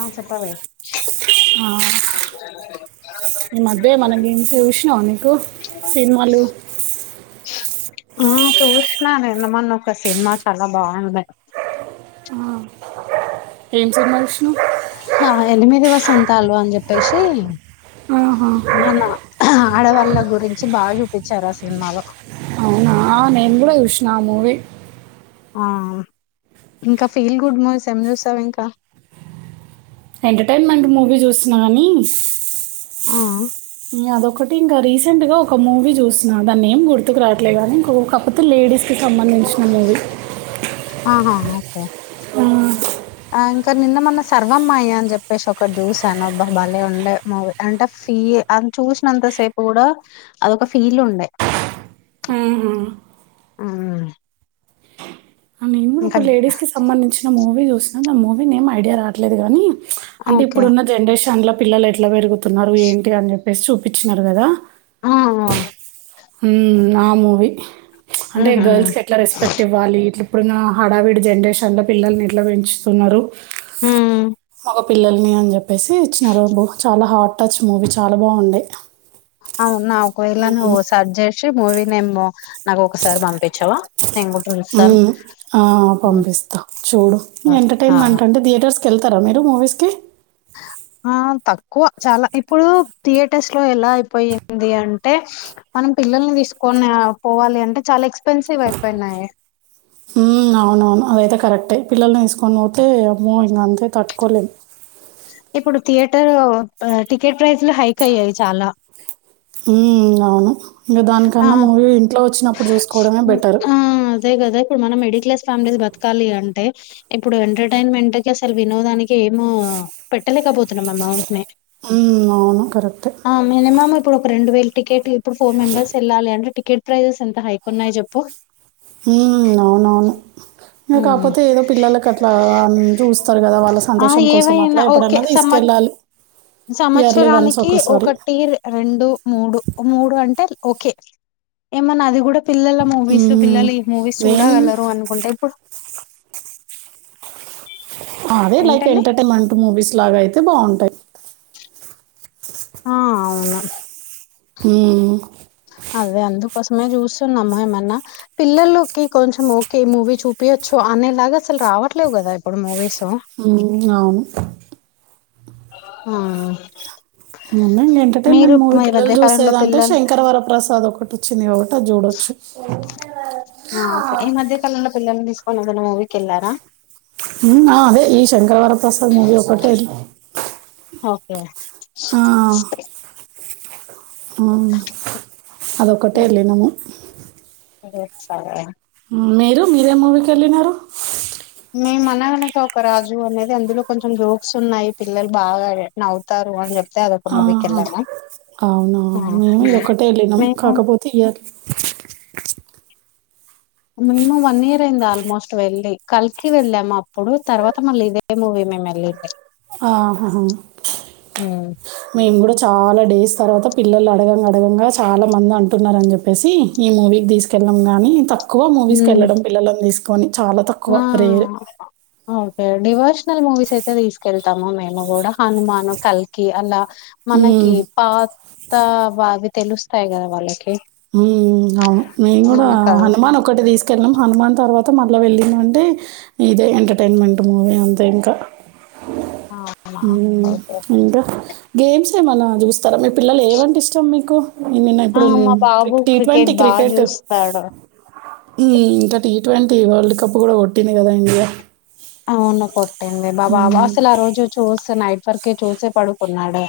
ఆ చెప్పావే ఆ నే మధ్య మన గేమ్స్ చూసినావు నీకు సినిమాలు ఆ చూసినాను నిన్నమన్నా ఒక సినిమా చాలా బాగుండ ఏం సినిమా చూసావు ఆ ఎనిమిది వసంతాలు అని చెప్పేసి ఆహా, నానా ఆడవాళ్ళ గురించి బాగా చూపించారు ఆ సినిమాలో నానును కూడా కూడా విష్ నా మూవీ ఆ ఇంకా ఫీల్ గుడ్ మూవీస్ ఏం చూస్తావు ఇంకా ఎంటర్టైన్మెంట్ మూవీ చూస్తున్నా కాని ఆ న అదొకటి ఇంకా రీసెంట్గా ఒక మూవీ చూస్తున్నాను దాన్ని ఏం గుర్తుకు రావట్లేదు కానీ ఇంకొ కాకపోతే లేడీస్కి సంబంధించిన మూవీ ఆహా అఓకే ఆ ఇంకా నిన్న మొ సర్వమ్మాయ అని చెప్పేసి ఒక చూసానుబ్బా భలే ఉండే మూవీ అంటే ఫీ అ చూసినంత సేపు కూడా అదొక ఫీల్ ఉండే ఇంకా ఒక లేడీస్ కి సంబంధించిన మూవీస్ చు చూస్తు ఆ మూవీని ఏం ఐడియా రావట్లేదు కానీ అంటే ఓకే ఇప్పుడున్న జనరేషన్ లో పిలలు ఎట్లా పెరుగు న్నారు ఏంటి అని చెప్పి రెస్ చూపించినారు కదా ఆ ఉ నా మూవి అంటే ఉహు గర్ల్స్ కి ఎట్లా రెస్పెక్ట్ ఇవ్వాలి ఇట్లు ఇప్పుడున్న హడావిడి జనరేషన్లో పిల్లల్ని నివ పెంచుతున్నారు ఉమ్ ఒక పిల్లల్ని అని చెప్పేసి ఇచ్చినారు చాలా హాట్ టచ్ మూవీ చాలా బాగుండే అవునా ఒకవేళ నువ్వు సెర్చ్ పే మూవ నేమ్మ చూస్తాను ఆ హ్మ్. పంపిస్తా చూడు ఓస్ ఆ ఎంటర్టైన్మెంట్ అంటే థియేటర్స్ క వెళ్తారా మీరు మూవీస్ కి ఆ తక్కువ చాలా ఇప్పుడు థియేటర్స్ లో ఎలా అయిపోయింది అంటే మనం పిల్లల్ని తీసుకొని పోవాలి అంటే చాలా ఎక్స్ హ అవునువును అవి ఇతే కరెక్ట అ పిల్లని తీసుకొని పోతే అమ్మో ఇంక అంతే తట్టుకోలేము ఇప్పుడు థియేటర్ టికెట్ ప్రైస్ లో హైక్ అయ్యాయి చాలా హ అవును ఇంకా ఆ దానికన్నా మూవీ ఇంట్లో వచ్చినప్పుడు చూసుకోవడమే హ్మ్. బెటర్ ఆ అదే కదా ఇప్పుడు మనం మిడిల్ క్లాస్ ఫ్యామిలీస్ బతకాలి అంటే, ఇప్పుడు ఎంటర్టైన్మెంట్ కి అసలు వినోదానికి ఏమో పెట్టలేకపోతున్నాం అమౌంట్ని. హ్మ్. అవును. కరెక్టే. ఆ మినిమం ఇప్పుడు ఒక రెండు వేలు టికెట్ ఫోర్ ఫోర్ మెంబర్స్ లి అంటే టికెట్ ప్రైసెస్ ఎంత హైకు ఉన్నాయి చెప్పు ఉమ్, అవునవును ఇంకా ఉమ్ కాకపోతే ఏదో పిల్లలకి అట్లా ఉమ్, చూస్తారు కదా వాళ్ళ ఆ సంతోషం కోసం అట్లా ఏవైనా ఓకే ఎప్పుడన్నా సంవత్ తీసుకెళ్ళాలి ఇయర్లీ వన్స్ సంవత్సరానికి ఒకసారి ఒకటి రెండు మూడు మూడు అంటే ఓకే ఏమన్ అది కూడా పిల్లల మూవీస్ ఉమ్, పిల్లలు ఈ మూవీస్ నేను చూడగలరు అనుకుంటే ఇప్పుడు అదే లైక్ ఏంటండి ఎంటర్టైన్మెంట్ మూవీస్ లాగా అయితే బాగుంటాయ్ ఆ అవును ఉమ్ అదే అందుకోసమే చూస్తున్నాము. ఏమన్నా పిల్లలకి కొంచెం ఓకే మూవీ చూపియొచ్చు. అనేలాగా అసలు రావట్లేవు కదా ఇప్పుడు మూవీస్. ఉమ్, అవును ఆ ముందు ఇంక ఎంటర్టైన్మెంట్ మూవీ పిల్లలు మధ్య కాలంలో చూసేదాంట్లో పిల్లలు శంకర ప్ర్రసాద్ ఒకటి ఇచ్చనిఒ జోడచ్చు ఎవరన్నా మూవికెళ్లారా ఉమ్ ఆ అదే ఈ శంకరవర ప్రసాద్ మూవీ ఒకటే ఇలా ఓకే ఆ అదొక్కటే వెళ్లినము [unintelligible] మీరు మీరేం మూవీకి వెళ్ళినారు మే అనగనగ ఒక రాజు అనేది అందులో కొంచెం జోక్స్ ఉన్నాయి. పిల్లలు బాగా నవతారు అని చెప్ ఆహా అవునా ఆ మేము ఇదొక్కటే వెళ్ళినం మేము కాకపోతే ఇయ్యాలి మినిమం వన్ ఇయర్ అయింది. ఆల్మోస్ట్ వెళ్ళి కల్కి వెళ్ళాము అప్పుడు తర్వాత మళ్ళీ ఇదే మూవీ మేము వెళ్ళింది. ఆహాహా ఉమ్ మేము కూడా చాలా డేస్ తర్వాత పిల్లలు అడగంగా అడగంగా చాలా మంది అంటున్నరని చెప్పేసి ఈ మూవీకి తీసుకెళ్ళం కానీ తప్ ఎక్కువ మూవీస్ కి వెళ్లడం పిల్లలని తీస్ కొన్ని చాలా తక్కువ ఆ రేర్ ఓకే డివోషనల్ మూవీస్ అయితే తీసుకెళ్తాము. మేము కూడా హనుమాను కల్కి ఇలా హ్మ్. మనకి పాత బావిద్ తెలుస్తాయి కదా వాళ్ళకి ఉ అవును మేము కూడా మన కల్స్ హనుమాన్ ఒక్కటి తీసుకెళ్ళం హనుమాన్ తర్వాత మొత్త మళ్ళీ వెళ్ళిందంటే ఇదే ఎంటర్టైన్మెంట్ మూవీ అంతే ఇంకా అవునా ఓకే ఇంకా గేమ్స్ ఏ మన తరా మీ పిల్లలు ఏవంటే ఇష్టం మీకు నిన్న ఆ ఇప్పుడు మా బాబు టీ క్రికెట్ ట్వంటీ బాగా చూస్తాడు ఇంకా టీ ట్వంటీ వరల్డ్ కప్ కూడా కొట్టింది కదా ఇండియా అవును కొట్టింది బాబా మ్మ్. అసలు ఆ రోజు చూస్తు నైట్ పరికే చూసే పడుకున్నాడు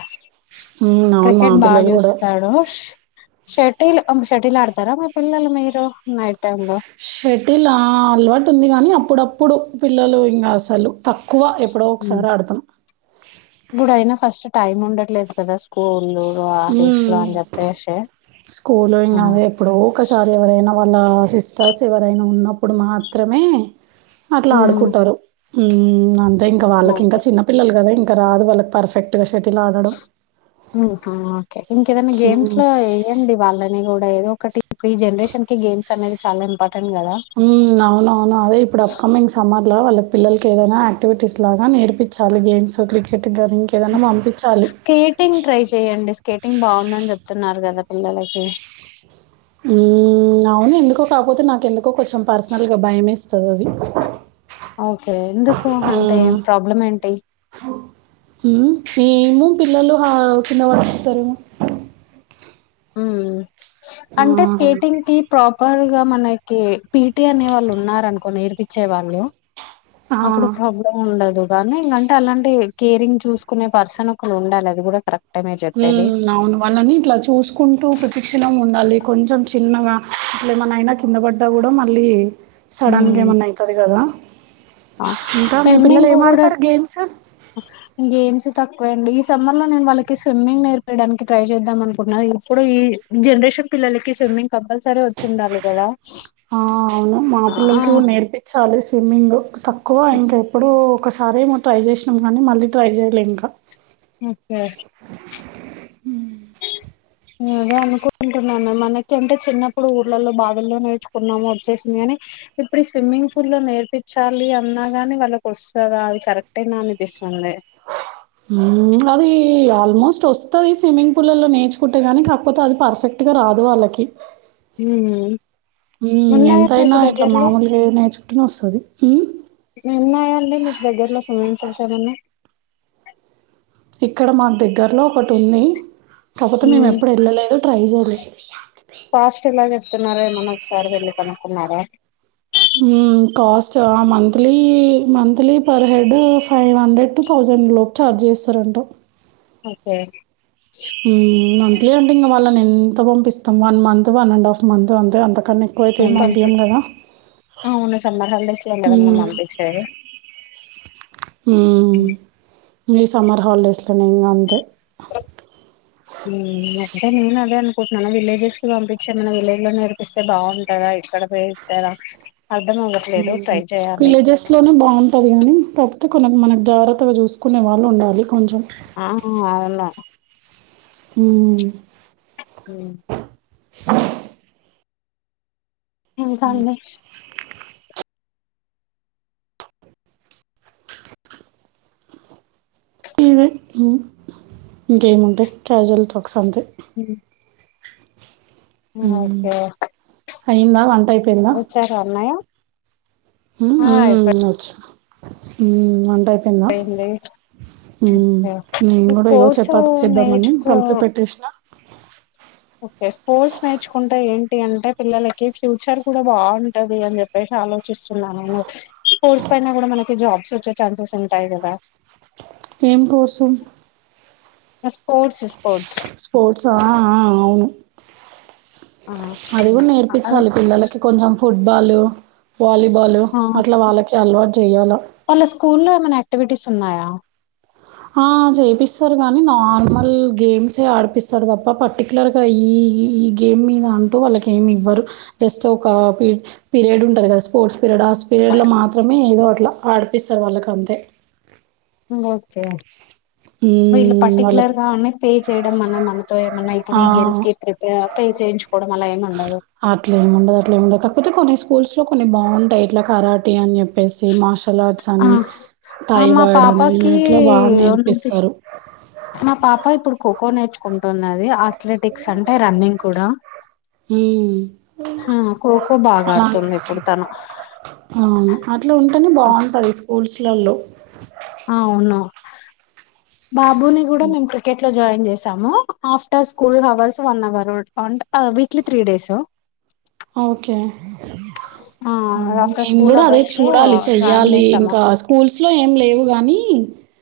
మ్మ్, అవును మా క్రికెట్ బా పిల్లలు కూడా చూస్తాడు షటిల్ షటిల్ ఆడతారా మ పిల్లలు మీరు నైట్ టైమ్ లో షటిల్ ఆ అలవాటు ఉంది కానీ అప్పుడప్పుడు ఇప్పుడు పిల్లలు ఇంకా అసలు తక్కువ ఎప్పుడో ఒకసారి అడతాం ఇప్పుడుయినా ఫస్ట్ టైమ్ ఉండట్లేదు కదా స్కూల్ ఉ స్కూల్ ఆ! ఇనావ ఎప్పుడు ఒకసారి ఎవరైనా వాళ్ళ సిస్టర్స్ ఎవరైనా ఉన్నప్పుడు మాత్రమే అట్లా హ్మ్. ఆడుకుంటారు ఉ అ ఇంకా వాళ్ళకింకా ఓకే చిన్న పిల్లలు కదా ఇకా రాదు వాళ్ళకి పర్ఫెక్ట్ షటిల్ ఆడడు హుహు. ఇంకేదైనా గేమ్స్ లో వేయండి వాళ్ళని కూడా ఏదో ఒకటి ప్రీ జనరేషన్ కి గేమ్స్ అనేది చాలా ఇంపార్టెట్ ఉ అవున అవును అదే ఇప్పుడు అప్కమింగ్ సమ్మర్ లో వాళ్ళ పిల్లలకి ఏదైనాక్టివిటీస్ లాగా నేర్పించాలి గేమ్స్ క్రికెట్ గాని ఇంకేదైనా పంపించాలి. స్కేటింగ్ ట్రై చెయడి స్కేటింగ్ బాగుందని చెప్ వస్తున్నారు కదా పిల్లలకి అవును ఎందుకో కాకపోతే నాకు ఎందుకో కొంచెం పర్సనల్గా భయమే ఇస్తుంది అది ఓకే ఎందుకు అంటే ప్రాబ్లం ఏంటి హ్మ్. ఏమో పిల్లలు ఆ కింద పడుకుంటారు ఉమ్ అంటే ఆ! స్కేటింగ్ కి ప్రాపర్ గా మనకి పీటీ అనే వాళ్ళు ఉన్నారు అనుకో నేర్పించే వాళ్ళు ఆ! అప్పుడు ప్రాబ్లం ఉండదు కానీ అంటే అలాంటి కేరింగ్ చూసుకునే పర్సన్ ఒక ఉండాలి అది కూడా కరెక్ట్ ఉ అవును వాళ్ళని ఇట్లా చూసుకుంట అంటూ ప్రతిక్షణ ఉండాలి కొంచెం చిన్నగా అట్లు ఏమనైనా కింద పడ్డా కూడా మళ్ళీ సడన్ గా ఉమ్ ఏమన్నా ఐతది గద స్విమ్మింగ్ కూడా గేమ్స్? గేమ్స్ తక్కువ అండి ఈ సమ్మర్ లో నేను వాళ్ళకి స్విమ్మింగ్ నేర్పయడానికి ట్రై చేద్దాం అనుకున్నా ఇప్పుడు ఈ జనరేషన్ పిల్లలకి స్విమ్మింగ్ కంపల్సరీ వచ్చి ఉండాలి కదా ఆ అవును మా ఆ పిల్లలకి కూడా నేర్పించాలి స్విమ్మింగ్ తక్కువ ఇంక ఎప్పుడూ- ఒకసారిమో ట్రై చేసినాం కానీ మళ్ళీ ట్రై చేయలే ఇంకా [inaudible] ున్నా మనకి అంటే చిన్నప్పుడు ఊర్లలో బావుల్లో నేర్చుకున్నాము వచ్చేసింది కాని ఇప్పుడు స్విమ్మింగ్ పూల్లో నేర్పించాలి అన్నా గాని వాళ్ళకి వస్తదా కరెక్ట్ అయినా అనిపిస్తుంది ఊమ్ అది ఆల్మోస్ట్ వస్తది స్విమ్మింగ్ పూలల్ల్లో నేర్చుకుంటే కాగాని కాకపోతే అది పర్ఫెక్ట్ గా రాదు వాళ్ళకి హ్మ్. హుమ్ ఉన్నాయా ఎంతయినా మీకు ఇట్లా దగ్గరలో మామూలుగా ఏ నేర్చుకుంటేనే వస్తది హూ ఉన్నాయా అండి మీకు దగ్గరలో స్విమ్మింగ్పూల్స్ ఎం ఉన్నాయి ఇక్కడ మా దగ్గరలో ఒకటి ఉంది కాకపోతే మేము ఎప్పుడు వెళ్ళలేదు ప్రైజోలుసి ఫస్ట్ ఎలాగతే తున్నారా మన ఒకసారి వెళ్ళి కనుక్తున్నారా హుమ్ cost monthly monthly per head five hundred two thousand లోపు ఛార్జ్ చేస్తారంట ఓకే హుమ్ మంత్లీ అంట ఇంకా వాళ్ళకి ఉమ్ ఎంత పంపిస్తాం one month one and half month అంతే అంత ముందు ఉన్న సమ్మర్ హాలిడేస్లోనే కదా మనం మ్మ్. పంపించేది ఉమ్ ఇ సమ్మర్ హాలిడేస్లో న ఇ అంతే [inaudible] అంటే నేను అదే అనుకుంటున్నా విలేజెస్ కి పంపించి మన విలేజ్ లో నేర్పిస్తే బాగుంటందా ఇక్కడ నేర్పిస్తారా విలేజెస్ లోనే బాగుంటది గాని తప్ప అ కొ మనకు జాగ్రత్తగా చూసుకునే వాళ్ళు ఉండాలి కొంచెం [inaudible] హ హ ఇ చడి ఉమ్ గేమ్ ఉంటే క్యాజువల్ క్స్ అంతే ఓకే అయింద వన్ వచార అన్నాయ అచ్చా ఉ అంతా ఉందా అయిపోయింది మేము కూడా ఏదో స్పోర్ట్స్ చపాతి చేద్దామని నేర్చుకో కలిపి పెట్టేసిన ఓకే స్పోర్ట్స్ నేర్చుకుంటే ఏంటి అంటే పిల్లలకి ఫ్యూచర్ కూడా బాగుంటది అని చెప్పేసి ఆలోచిస్తున్నా నేను స్పోర్ట్స్ పైన కూడా మనకి జాబ్స్ వచ్చే ఛాన్సెస్ ఉంటాయి కదా ఏం కోసం స్పోర్ట్స్ స్పోర్ట్స్ స్పోర్ట్స్ అవును అది కూడా అదే నేర్పించాలి పిల్లలకి కొంచెం ఫుట్బాలు వాలీబాల్ ఆ అట్లా వాళ్ళకి చాల చేయన వాళ్ళ స్కూల్లో ఏమైనా యాక్టివిటీస్ ఉన్నాయా ఆ చేపిస్తారు కానీ నార్మల్ గేమ్సే ఆడిపిస్తారు తప్ప పర్టికులర్గా ఈ ఈ గేమ్ మీద అంటూ వాళ్ళకి ఏమి ఇవ్వరు. జస్ట్ ఒక పి పీరియడ్ ఉంటది కదా స్పోర్ట్స్ పీరియడ్ ఆస్ పీరియడ్లో మాత్రమే ఏదో అట్లా ఆడిపిస్తారు వాళ్ళకి అంతే ఓకే వీళ్ళ హ్మ్. వాళ్ళకి పర్టికులర్ గా అన్న పే చేయడం మన మనతో ఏమన్నా ఇప్పుడు ఆ! ఈ గేమ్స్ గ ప్రిప పే చేయించుకోవడం అలా ఏమండవు అట్లేముండదు, అట్లేముండదు. కాకపోతే కొన్ని స్కూల్స్ లో కొన్ని బాగుంటాయి ఇట్లా కరాటి అని చెప్పి పేసి మార్షల్ ఆర్ట్ అ ఆ ఆ మా తైవాడ్ అని పాపకి ఇట్లా బాగా నేర్ ఉంది ఇస్తారు మా పాప ఇప్పుడు కోకో నేర్చుకుంటున్నది అది మ్మ్ ఆ ఖోఖో బాగా మ్మ్ ఆడుతుంది ఇప్పుడు తను అవును అట్లా ఉంటేనే బాగుంటది స్కు స్కూల్స్లలో ఆ అవును బాబుని కూడా మేము క్రికెట్ లో జాయిన్ చేసాం చేసాము after school hours one hour weekly three days okay ఆ అవును ఆఫ్టర్ మేము స్కూల్ కూడా అదే అవర్స్ లో చూడాలి జాయిన్ చెయ్యాలి చేసాము ఇంకా స్కూల్స్ లో ఏం లేవు గాని,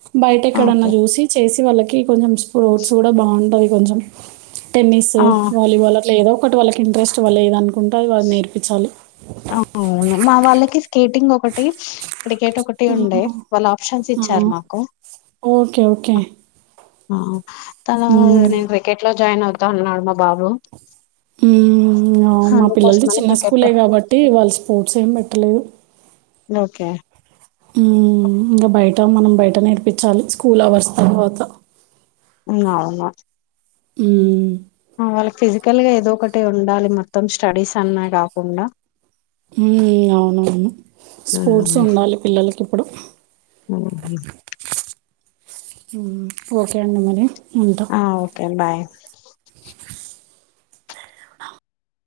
తీ బయట ఎక్కడన్నా ఓకే. చూసి చేసి వాళ్ళకి కొంచెం స్ప్రౌట్స్ కూడా బాగుంటాయి కొంచెం టెన్నిసు ఆ! వాలీబాల్ అట్ల ఏదో ఒక్ ఒకటి వాళ్కి ఇంట్రెస్ట్ వాళ్లు ఏదనుక్ ఉంటాది వాది నేర్పించాలి అవును మా వాళ్ళకి స్కేటింగ్ ఒకటి ఇప్పటికేట ఒకటి ఉండే హ్మ్. వాళ్ళు ఆప్షన్స్ ఆ! ఇచ్చారు మాకు ఓకే. ఓకే. ఆ తను హ్మ్. నేను క్రికెట్ లో జాయిన్ అవుత అన్నాడు మా బాబు మ్మ్ అవు మా పిల్లలది అందుకోసమని చిన్న క్రికెట్‌లో స్కూలే కాబట్ ట్టి వాళ్ళ స్పోర్ట్స్ ఏం పెట్టలేదు ఓకే మ్మ్ ఇంకా బయట మనం బయట నేర్పిచ్చలి స్కూల్ అవర్స్ తర్వాత ఉన్న ఉన్న మ్మ్ ఆ వాళ్ళకి ఫిజికల్గా ఏదో ఒకటి ఉండాలి మొత్తం స్టడీస్ అన్నా కాకుండా హ్మ్ అవునవును స్పోర్ట్స్ హ్మ్. ఉండాలి పిల్లలకి ఇప్పుడు హ్మ్. హ్మ్ ఓకే అండి మరి ఉంటా. ఆ ఓకే బాయ్